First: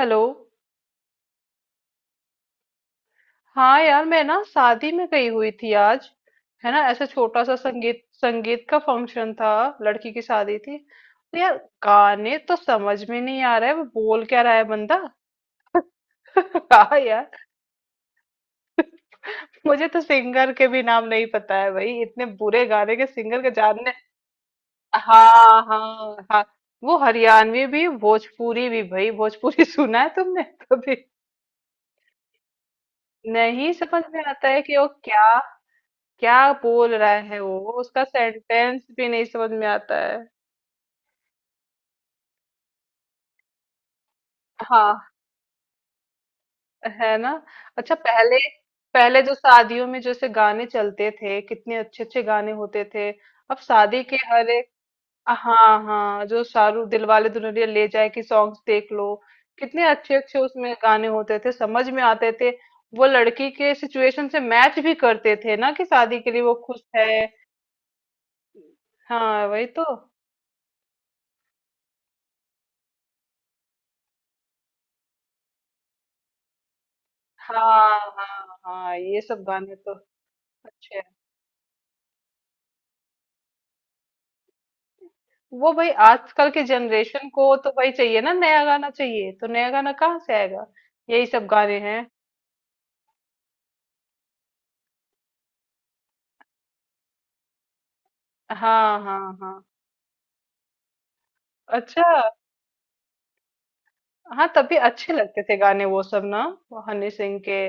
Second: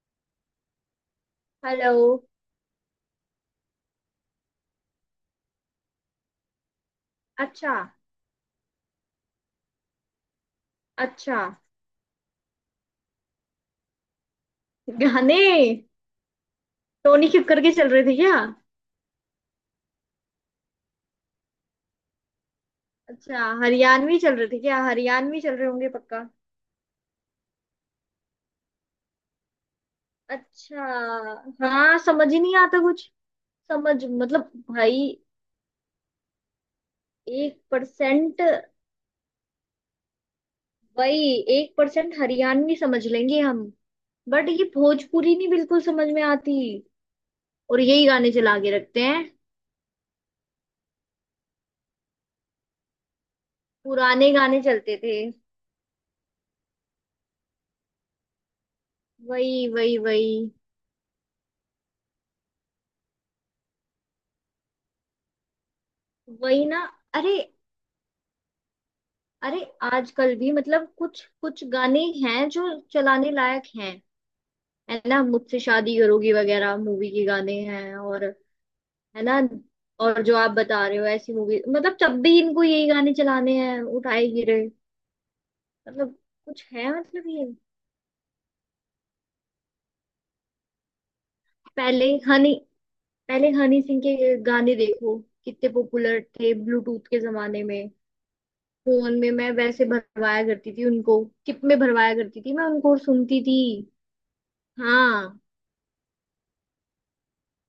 Hello. Hello. हाँ यार मैं ना शादी में गई हुई थी आज। है ना, ऐसे छोटा सा अच्छा। संगीत संगीत का फंक्शन था। लड़की की शादी थी। तो अच्छा। यार गाने तो समझ में नहीं आ रहा है वो बोल क्या रहा है बंदा। गाने। हाँ टोनी यार। कक्कर के चल रहे थे क्या? मुझे तो सिंगर के भी नाम नहीं पता है भाई, इतने बुरे गाने के सिंगर अच्छा, के जानने। हरियाणवी चल रहे थे क्या? हरियाणवी चल हाँ रहे होंगे पक्का। हाँ हाँ। वो हरियाणवी भी भोजपुरी भी भाई, भोजपुरी सुना है तुमने अच्छा। कभी? हाँ, समझ ही नहीं आता कुछ। नहीं समझ, समझ में आता मतलब है कि वो भाई, क्या क्या बोल रहा है, एक वो उसका परसेंट। सेंटेंस भी नहीं समझ में आता है। वही। एक परसेंट हरियाणवी समझ लेंगे हम। बट ये हाँ। भोजपुरी नहीं बिल्कुल समझ में आती। है ना। और अच्छा यही गाने पहले, चला के रखते पहले हैं। जो शादियों में जैसे गाने चलते थे कितने अच्छे अच्छे गाने होते थे। अब शादी के पुराने हर गाने एक। चलते थे। हाँ हाँ जो शाहरुख दिलवाले दुल्हनिया ले जाए की सॉन्ग्स देख लो। वही कितने वही अच्छे अच्छे वही। उसमें गाने होते थे, समझ में आते थे। वो लड़की के सिचुएशन से मैच भी करते थे ना, कि शादी के लिए वो वही खुश ना। है। अरे। हाँ अरे वही तो। आजकल भी मतलब कुछ कुछ गाने हैं जो चलाने लायक हैं। है ना, मुझसे शादी करोगी वगैरह मूवी के गाने हैं हाँ और। हाँ हाँ ये है ना। सब गाने तो और जो आप बता रहे अच्छा। हो ऐसी मूवी, मतलब जब भी इनको यही गाने चलाने हैं उठाए गिरे। वो भाई मतलब आजकल के कुछ है, मतलब जनरेशन ये। को तो भाई चाहिए ना, नया गाना चाहिए तो नया गाना कहाँ से आएगा। यही सब गाने हैं। पहले हनी पहले हनी सिंह के गाने देखो कितने पॉपुलर थे ब्लूटूथ के जमाने में। हाँ फोन में हाँ मैं हाँ। वैसे भरवाया करती थी उनको, टिप में अच्छा भरवाया करती थी मैं उनको और सुनती थी। हाँ तभी अच्छे हाँ, लगते थे गाने वो सब ना। वो हनी सिंह के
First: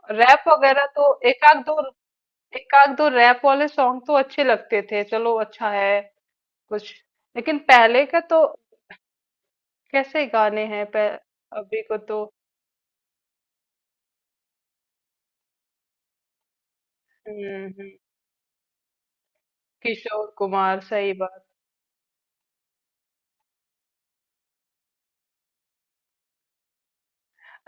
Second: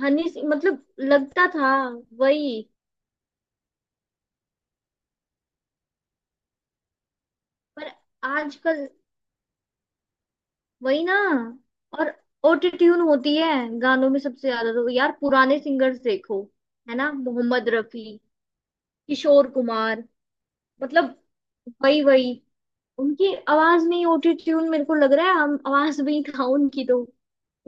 हनी रैप सिंह मतलब वगैरह तो एक लगता आध था। दो, वही। एक आध दो रैप वाले सॉन्ग तो अच्छे लगते थे, चलो अच्छा है कुछ। लेकिन पर पहले का तो आजकल। कैसे गाने हैं वही ना। अभी को और तो। ऑटो ट्यून होती है गानों में सबसे ज्यादा। तो यार पुराने सिंगर्स देखो, है ना, हम्म मोहम्मद हम्म, रफी, किशोर कुमार, किशोर कुमार सही मतलब। बात। वही वही। उनकी आवाज में ही ऑटो ट्यून मेरे को लग रहा है, हम आवाज में ही था उनकी तो।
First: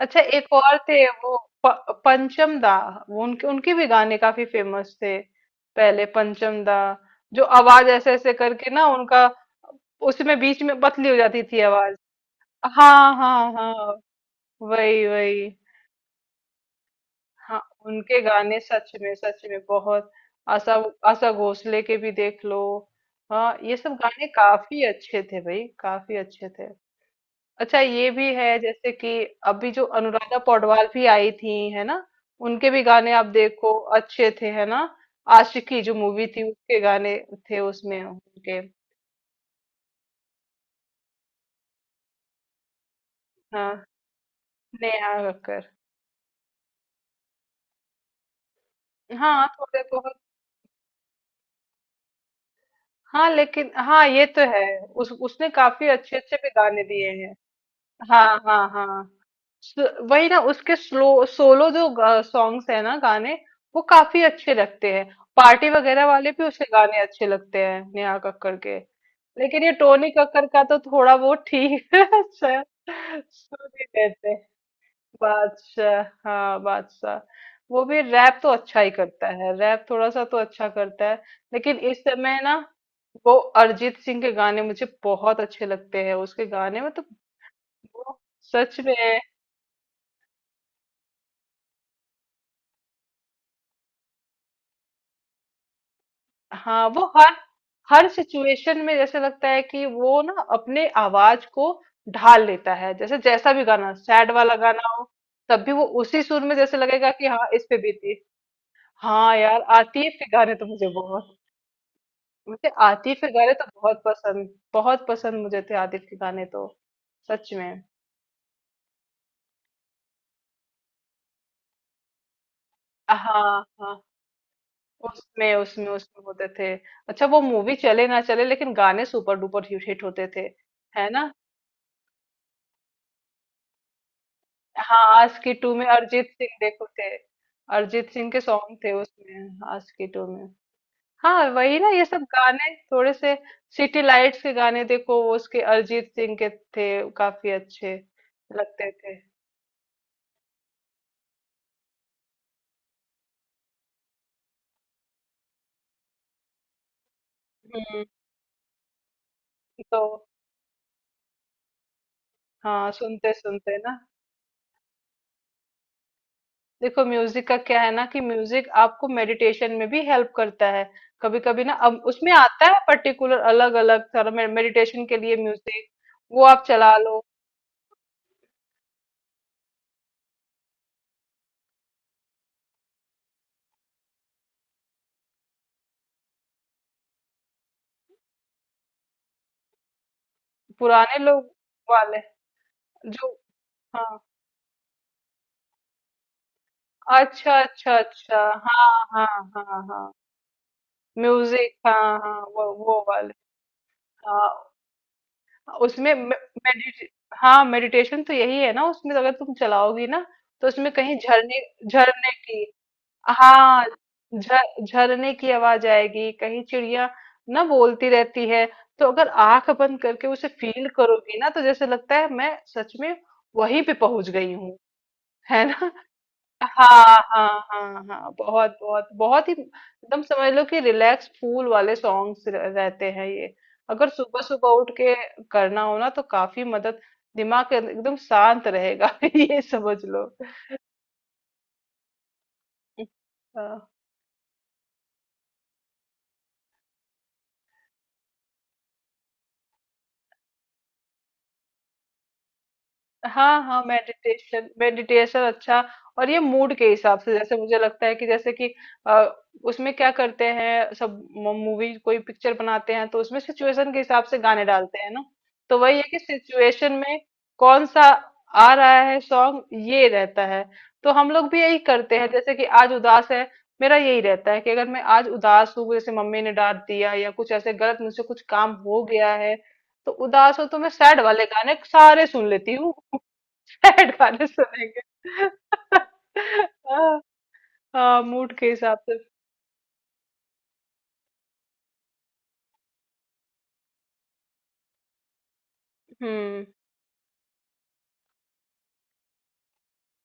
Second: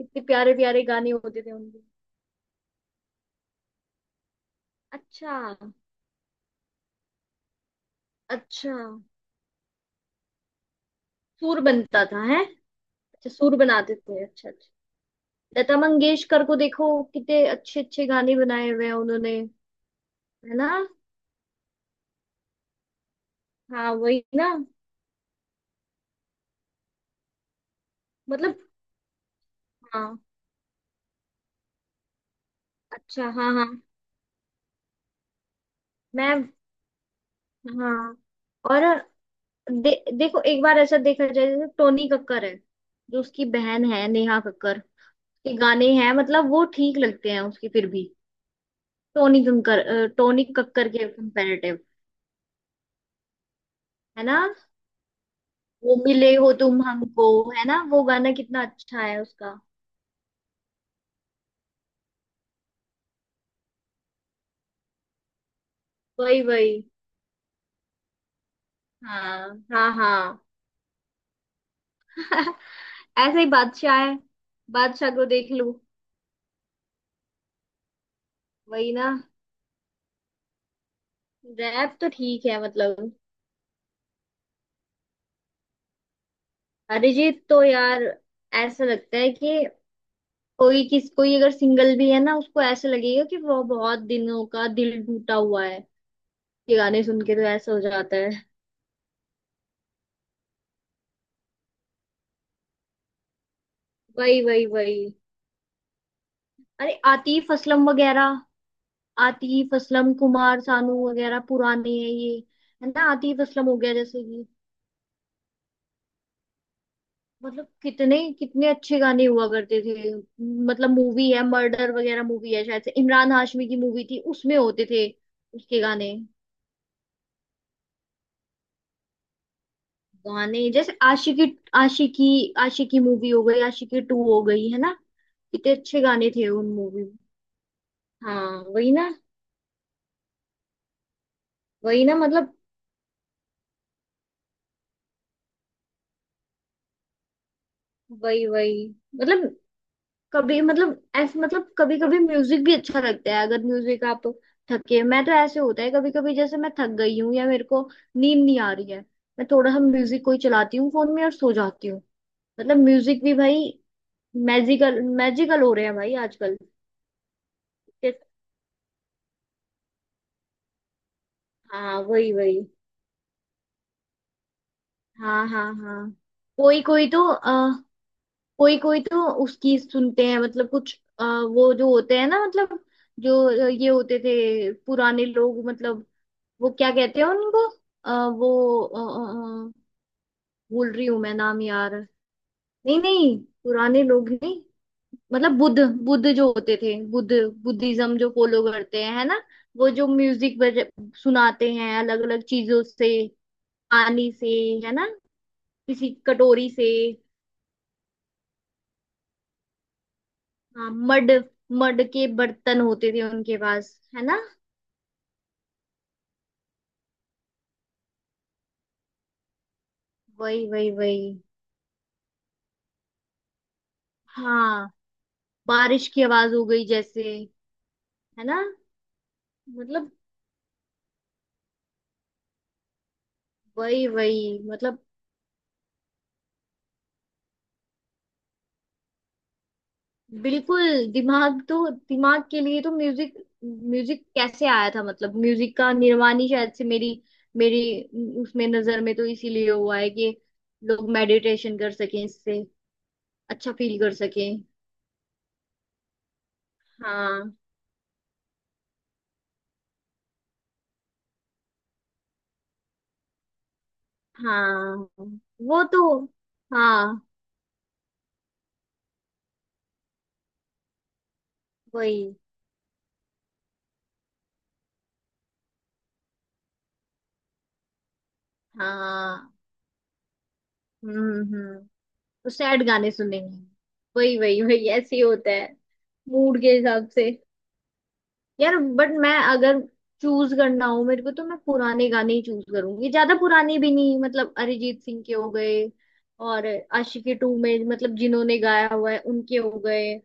अच्छा एक प्यारे और प्यारे थे गाने वो, होते थे प, उनके। पंचम दा। वो उनके उनके भी गाने काफी फेमस थे। अच्छा। पहले पंचम दा जो आवाज ऐसे ऐसे करके अच्छा ना उनका, उसमें बीच में पतली हो जाती थी सुर आवाज। बनता था, है। हाँ अच्छा, हाँ सुर हाँ। बनाते थे, अच्छा अच्छा। वही वही। लता मंगेशकर को देखो, कितने हाँ अच्छे अच्छे उनके गाने गाने बनाए हुए हैं उन्होंने। सच में बहुत। है ना। आशा, आशा भोसले के भी देख लो। हाँ ये हाँ सब वही गाने ना। काफी अच्छे थे भाई, काफी अच्छे थे। अच्छा ये भी मतलब। है जैसे कि अभी जो हाँ। अनुराधा पौडवाल भी आई थी है ना, उनके भी गाने आप अच्छा हाँ हाँ। देखो अच्छे थे है ना। आशिकी जो मूवी थी मैं। उसके गाने थे उसमें हाँ। उनके। और देखो, एक बार ऐसा देखा जाए, जैसे टोनी कक्कर है, जो उसकी हाँ बहन है, नेहा कक्कर नेहा के कक्कर। गाने हैं, मतलब वो ठीक लगते हैं उसके फिर भी। हाँ थोड़े बहुत। टोनी कक्कर के कंपैरेटिव। हाँ लेकिन हाँ है ये ना। तो है, उस उसने काफी वो अच्छे मिले अच्छे भी हो तुम गाने दिए हमको, हैं। है ना, वो हाँ गाना कितना हाँ अच्छा हाँ। है उसका। वही ना उसके स्लो सोलो जो सॉन्ग्स है ना गाने, वो काफी अच्छे लगते हैं। पार्टी वगैरह वाले वही भी उसके वही। गाने अच्छे लगते हैं नेहा कक्कड़ के। हाँ लेकिन ये हाँ टोनी हाँ। कक्कर का तो थोड़ा बहुत ठीक है अच्छा ऐसे ही सुन ही बादशाह है। लेते हैं। बादशाह को देख लूं। बादशाह, हाँ बादशाह वो भी रैप तो अच्छा ही वही ना। करता है, रैप थोड़ा सा तो अच्छा करता है। लेकिन रैप इस तो समय ठीक ना है, मतलब। वो अरिजीत सिंह के गाने मुझे बहुत अच्छे लगते हैं, उसके गाने में तो अरिजीत तो यार, वो सच ऐसा में। लगता है कि कोई किस कोई अगर सिंगल भी है ना, उसको ऐसा लगेगा कि वो बहुत दिनों का दिल टूटा हुआ है। ये हाँ गाने वो सुन के हर तो ऐसा हो हर जाता है। सिचुएशन में जैसे लगता है कि वो ना अपने आवाज को ढाल लेता है, जैसे जैसा भी गाना सैड वही वाला वही गाना वही। हो तब भी वो उसी सुर में जैसे अरे लगेगा कि हाँ आतिफ इस पे असलम बीती। वगैरह। हाँ यार आतिफ असलम, आतिफ के गाने कुमार तो मुझे सानू बहुत। वगैरह पुराने हैं ये। मुझे है ना, आतिफ के आतिफ गाने असलम तो हो गया बहुत जैसे कि, पसंद, बहुत पसंद मुझे थे आतिफ के गाने तो, सच मतलब में। कितने कितने अच्छे गाने हुआ करते थे। मतलब मूवी है, मर्डर वगैरह मूवी है, शायद से इमरान हाँ हाशमी की हाँ मूवी थी, उसमें होते थे उसमें उसके उसमें गाने। उसमें होते थे। अच्छा वो मूवी चले ना चले, लेकिन गाने सुपर डुपर हिट होते थे गाने जैसे है ना। आशिकी। आशिकी आशिकी मूवी हो गई, आशिकी टू हो गई, है ना। हाँ आज की टू कितने में अच्छे गाने अरिजीत थे सिंह उन देखो मूवी थे, में। अरिजीत सिंह के हाँ सॉन्ग वही थे ना। उसमें, आज की टू में। हाँ वही ना वही ये ना सब मतलब। गाने थोड़े से। सिटी लाइट्स के गाने देखो वो उसके अरिजीत सिंह के थे, काफी अच्छे वही वही लगते थे। मतलब, कभी मतलब ऐसे, मतलब कभी कभी म्यूजिक भी अच्छा लगता है, अगर म्यूजिक आप थके। मैं तो ऐसे होता है कभी कभी, जैसे मैं थक गई हूँ या मेरे को हम्म। नींद नहीं आ रही है, मैं थोड़ा सा म्यूजिक तो कोई चलाती हूँ फोन में और सो जाती हूँ। मतलब हाँ म्यूजिक सुनते भी भाई सुनते ना, मैजिकल मैजिकल हो रहे हैं भाई आजकल। देखो म्यूजिक का क्या है ना, कि म्यूजिक आपको मेडिटेशन में भी हेल्प करता है। कभी कभी ना अब हाँ वही उसमें वही। आता है पर्टिकुलर अलग अलग सारा मेडिटेशन के लिए हाँ हाँ म्यूजिक, हाँ। वो आप कोई चला कोई तो लो। आ, कोई कोई तो उसकी सुनते हैं, मतलब कुछ वो जो होते हैं ना, मतलब जो ये होते थे पुराने लोग, मतलब वो क्या कहते हैं उनको। अ, वो भूल रही हूँ पुराने मैं लोग नाम यार। वाले नहीं जो। नहीं, पुराने हाँ, लोग नहीं, मतलब बुद्ध। बुद्ध जो होते थे, बुद्ध। अच्छा अच्छा बुद्धिज्म जो अच्छा। फॉलो हाँ करते हैं, है हाँ ना। हाँ वो जो हाँ। म्यूजिक बज म्यूजिक सुनाते हैं हाँ अलग हाँ अलग वो चीजों वो से, वाले। पानी हाँ से, है ना, किसी उसमें मे- कटोरी से। मेडि हाँ मेडिटेशन तो यही है ना, उसमें अगर तुम चलाओगी ना तो हाँ उसमें कहीं मड झरने, मड के झरने की। बर्तन होते थे उनके हाँ पास, है ना। झरने की आवाज आएगी, कहीं चिड़िया ना बोलती रहती है। तो अगर आंख बंद करके उसे वही फील वही वही। करोगी ना, तो जैसे लगता है मैं सच में वहीं पे पहुंच गई हूँ। हाँ, है ना। बारिश की आवाज हो गई हाँ, जैसे। हाँ, हाँ, हाँ, है ना। बहुत बहुत बहुत ही मतलब एकदम समझ लो कि रिलैक्स फूल वाले सॉन्ग्स रहते हैं ये। वही अगर वही। सुबह सुबह उठ मतलब के करना हो ना तो काफी मदद, दिमाग एकदम शांत रहेगा ये समझ लो। बिल्कुल। दिमाग तो, दिमाग के लिए तो म्यूजिक। हाँ। म्यूजिक कैसे आया था, मतलब म्यूजिक का निर्माण ही शायद से मेरी मेरी उसमें नजर में तो इसीलिए हुआ है कि लोग मेडिटेशन कर सकें इससे, हाँ अच्छा हाँ फील कर सकें। मेडिटेशन मेडिटेशन अच्छा। और ये मूड के हिसाब से हाँ जैसे मुझे लगता है कि जैसे कि अ, उसमें क्या करते हैं, सब मूवी कोई पिक्चर बनाते हैं तो उसमें सिचुएशन के हिसाब से गाने हाँ। डालते हैं ना। तो वो वही तो। है कि सिचुएशन में हाँ कौन सा आ रहा है सॉन्ग, ये रहता है। तो हम लोग भी यही करते हैं वही। जैसे कि आज उदास है, मेरा यही रहता है कि अगर मैं आज उदास हूँ, जैसे मम्मी ने डांट दिया या कुछ ऐसे गलत मुझसे कुछ काम हो गया हाँ। है तो उदास हो तो मैं सैड वाले गाने हम्म। सारे सुन तो लेती सैड हूँ। गाने सुनेंगे। सैड वही गाने वही वही, ऐसे ही सुनेंगे होता है मूड के हिसाब हाँ, से। हाँ, मूड के यार हिसाब बट से। मैं अगर चूज करना हो मेरे को तो मैं पुराने गाने ही चूज करूंगी। ज्यादा पुराने भी नहीं, मतलब अरिजीत सिंह के हो गए, हम्म। और आशिकी टू में मतलब जिन्होंने गाया हुआ है उनके हो गए,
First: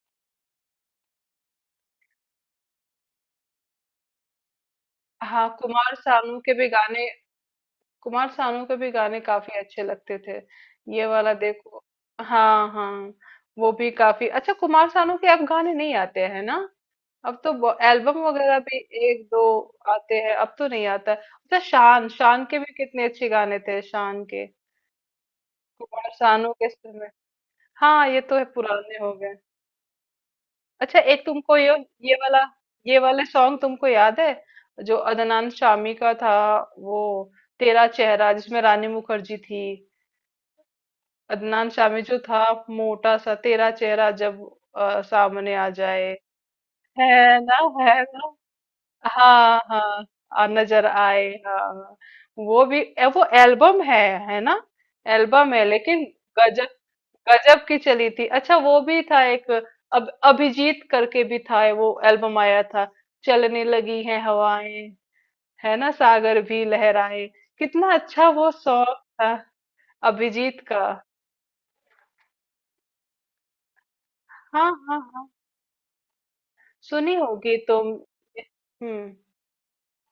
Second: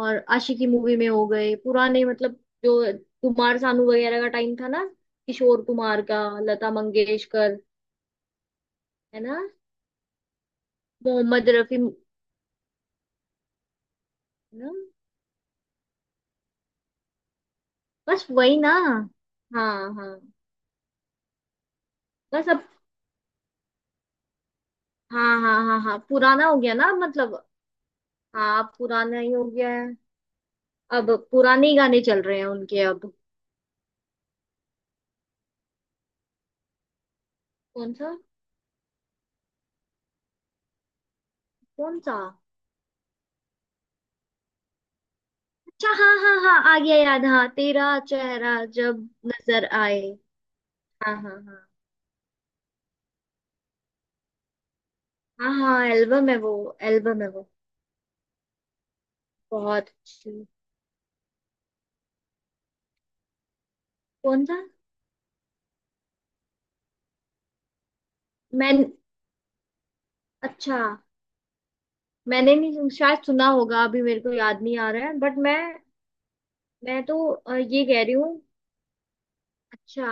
और आशिकी मूवी में हो गए पुराने, मतलब जो कुमार सानू वगैरह का टाइम था ना, हाँ किशोर कुमार कुमार का, सानू के भी लता गाने, मंगेशकर। कुमार सानू के भी गाने है ना। काफी अच्छे लगते थे। ये वाला मोहम्मद रफी। देखो। है हाँ हाँ वो भी काफी अच्छा। ना। कुमार सानू के अब गाने नहीं आते हैं ना। अब तो एल्बम बस वही वगैरह ना। भी एक दो हाँ हाँ। आते हैं, अब तो नहीं आता है। अच्छा शान, शान बस के अब। भी कितने अच्छे गाने थे शान के। हाँ हाँ हाँ हाँ, कुमार पुराना सानू हो के गया ना समय। मतलब। हाँ ये तो है, हाँ, अब पुराने हो पुराना ही गए। हो गया है। अच्छा अब एक तुमको पुराने ये ही गाने ये चल रहे वाला, हैं उनके ये अब। वाले सॉन्ग तुमको याद है जो अदनान शामी का था? वो तेरा कौन सा? चेहरा, जिसमें रानी मुखर्जी थी। अदनान कौन शामी जो सा? था मोटा सा, तेरा चेहरा जब सामने आ अच्छा जाए। हाँ हाँ हाँ, आ गया याद। है हाँ, ना। तेरा है ना। चेहरा जब हाँ नजर आए। हाँ, नजर हाँ आए। हाँ। हाँ हाँ हाँ। वो भी वो एल्बम है ना। हाँ एल्बम है हाँ। लेकिन, एल्बम है वो, गजल एल्बम है वो। गजब की चली थी। अच्छा वो भी था एक, बहुत अब अच्छी। अभिजीत करके भी था वो एल्बम आया था, चलने लगी है कौन सा? हवाएं है ना सागर भी लहराए। कितना अच्छा वो मैं। सॉन्ग था, अभिजीत अच्छा, का। मैंने नहीं सुन- शायद सुना होगा, अभी मेरे को याद हाँ नहीं आ हाँ रहा है। हाँ, बट मैं सुनी तो होगी ये तुम। कह रही हूँ। हम्म। अच्छा।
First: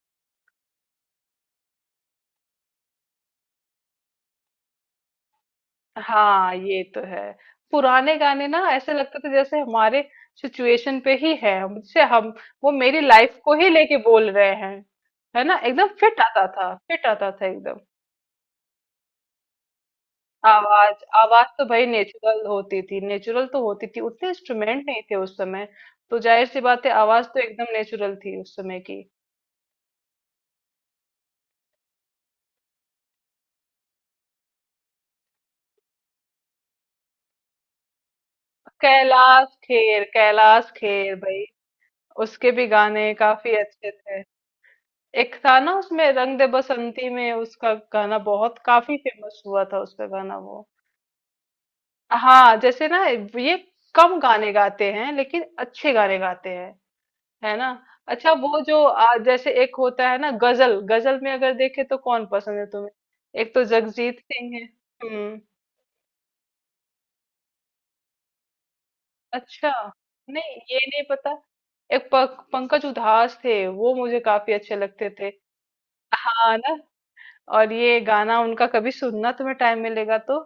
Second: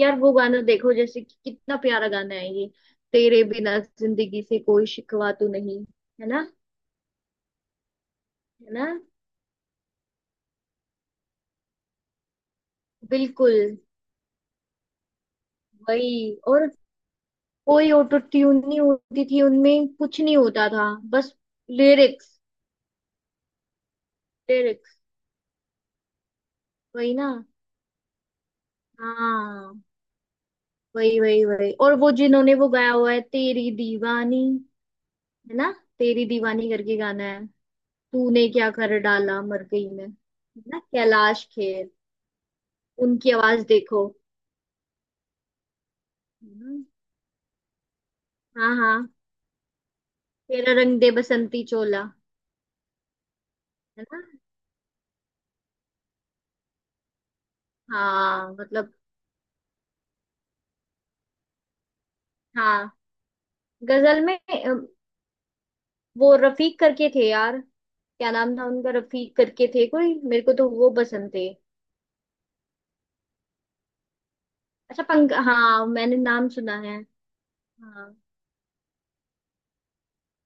यार वो गाना देखो, जैसे कि कितना प्यारा गाना है ये, तेरे बिना जिंदगी से कोई शिकवा तो नहीं। है ना। हाँ ये तो है। पुराने गाने ना है ना। ऐसे लगता था जैसे हमारे सिचुएशन पे ही है, मुझसे हम, वो मेरी लाइफ बिल्कुल। को ही लेके बोल रहे हैं। है ना, एकदम वही, फिट आता और था, फिट आता था एकदम। कोई ऑटो ट्यून नहीं होती थी उनमें, कुछ नहीं होता था, आवाज, बस आवाज तो भाई लिरिक्स। नेचुरल होती थी, नेचुरल तो होती थी, उतने इंस्ट्रूमेंट लिरिक्स। नहीं थे उस समय, तो जाहिर सी बात है वही आवाज ना। तो एकदम नेचुरल थी उस समय की। हाँ वही वही वही, और वो जिन्होंने वो गाया हुआ है, तेरी दीवानी, है ना, तेरी दीवानी करके गाना है। तूने क्या कर डाला, कैलाश मर गई खेर, मैं, है कैलाश ना, खेर भाई, कैलाश खेर। उसके भी गाने उनकी काफी आवाज अच्छे देखो। थे। एक था ना उसमें रंग दे हम्म, बसंती में उसका गाना बहुत हाँ हाँ, काफी फेमस हुआ था, उसका गाना वो, तेरा रंग दे बसंती चोला। हाँ जैसे ना, ये है कम ना। गाने गाते हैं लेकिन अच्छे गाने गाते हैं है ना। अच्छा हाँ वो जो मतलब। जैसे एक होता है ना गजल, गजल में अगर देखे तो कौन पसंद है हाँ। तुम्हें? एक तो जगजीत गजल में सिंह है। हम्म। वो रफीक करके थे यार, क्या नाम था उनका? रफीक करके अच्छा, थे कोई, मेरे को नहीं तो ये वो नहीं पता। पसंद थे। एक पंकज उधास थे वो मुझे काफी अच्छे अच्छा लगते थे। पंक, हाँ मैंने नाम हाँ ना। सुना है। और ये हाँ। गाना उनका कभी सुनना, तुम्हें टाइम मिलेगा तो,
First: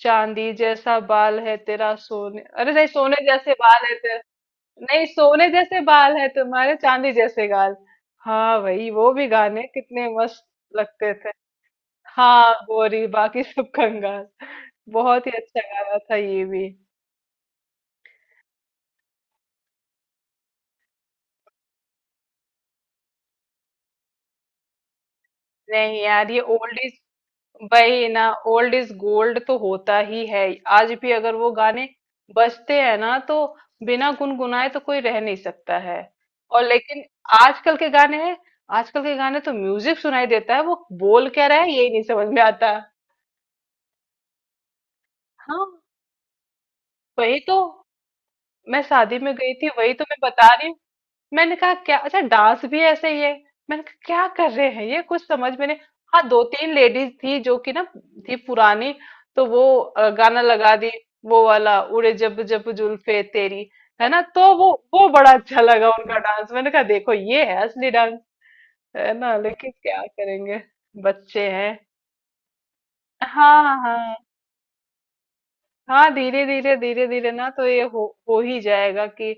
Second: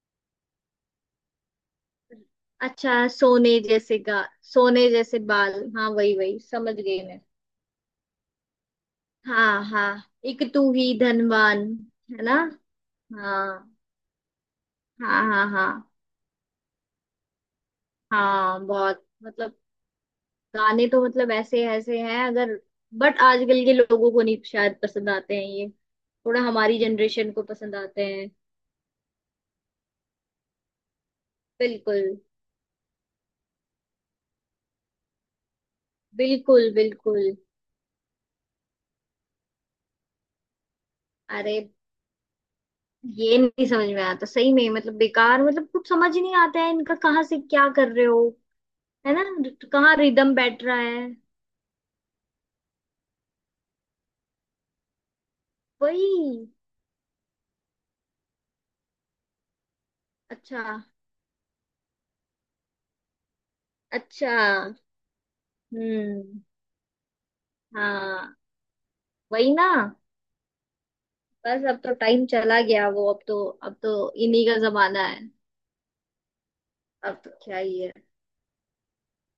चांदी जैसा बाल है तेरा सोने, अरे नहीं, अच्छा, सोने जैसे सोने बाल है जैसे तेरा। गा, सोने नहीं जैसे सोने बाल, जैसे हाँ बाल वही है वही, समझ तुम्हारे, गई चांदी मैं। जैसे गाल। हाँ भाई वो भी गाने हाँ हाँ, कितने एक मस्त तू ही लगते थे। धनवान, है ना। हाँ गोरी बाकी सब हाँ कंगाल। हाँ बहुत ही हाँ अच्छा हाँ। गाना था ये भी। हाँ बहुत मतलब, गाने तो मतलब ऐसे ऐसे हैं अगर। बट आजकल के लोगों को नहीं शायद पसंद आते हैं ये, नहीं यार ये थोड़ा हमारी ओल्ड इज, जनरेशन को पसंद आते वही ना, हैं। ओल्ड इज गोल्ड तो होता ही है। आज भी अगर वो गाने बिल्कुल बजते हैं ना, तो बिना गुनगुनाए तो कोई रह नहीं सकता है। और बिल्कुल लेकिन बिल्कुल। आजकल के गाने हैं, आजकल के गाने तो म्यूजिक सुनाई देता है, वो बोल क्या अरे, रहा है यही नहीं समझ में आता। ये नहीं समझ में आता सही में, मतलब बेकार, मतलब हाँ कुछ समझ ही नहीं आता है इनका, कहाँ से वही तो, क्या कर रहे हो। मैं है शादी ना, में गई थी, वही कहाँ तो मैं रिदम बता बैठ रही रहा हूँ। है। मैंने कहा क्या, अच्छा डांस भी ऐसे ही है, मैंने कहा क्या कर रहे हैं ये, कुछ समझ में नहीं। वही। हाँ दो तीन लेडीज थी जो कि ना थी पुरानी, तो वो गाना अच्छा। लगा दी वो वाला, उड़े जब जब जुल्फे तेरी, है ना, अच्छा। तो वो बड़ा अच्छा लगा उनका हम्म। डांस। मैंने कहा देखो ये है असली डांस, हाँ है ना, वही ना। लेकिन क्या करेंगे बच्चे बस अब हैं। तो टाइम चला गया वो, अब तो, हाँ अब तो हाँ। इन्हीं का जमाना है। हाँ धीरे धीरे धीरे अब तो धीरे ना क्या तो ही ये है। हो ही जाएगा कि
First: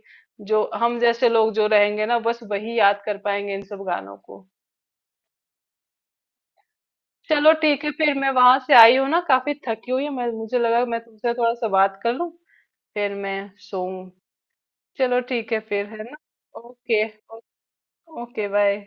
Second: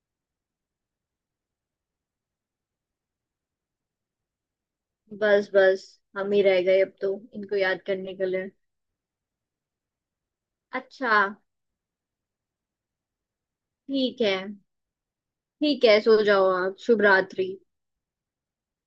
जो हम जैसे लोग जो रहेंगे ना, बस वही याद कर पाएंगे इन सब गानों को। बस बस। हम ही रह गए अब तो चलो इनको याद ठीक है फिर, करने के मैं लिए। वहां से आई हूँ ना काफी थकी हुई है, मैं, मुझे लगा मैं अच्छा। तुमसे थोड़ा सा बात कर लूं, फिर मैं सोऊं। ठीक है। चलो ठीक है ठीक फिर, है, है सो ना। जाओ आप, शुभ ओके। रात्रि। Okay bye.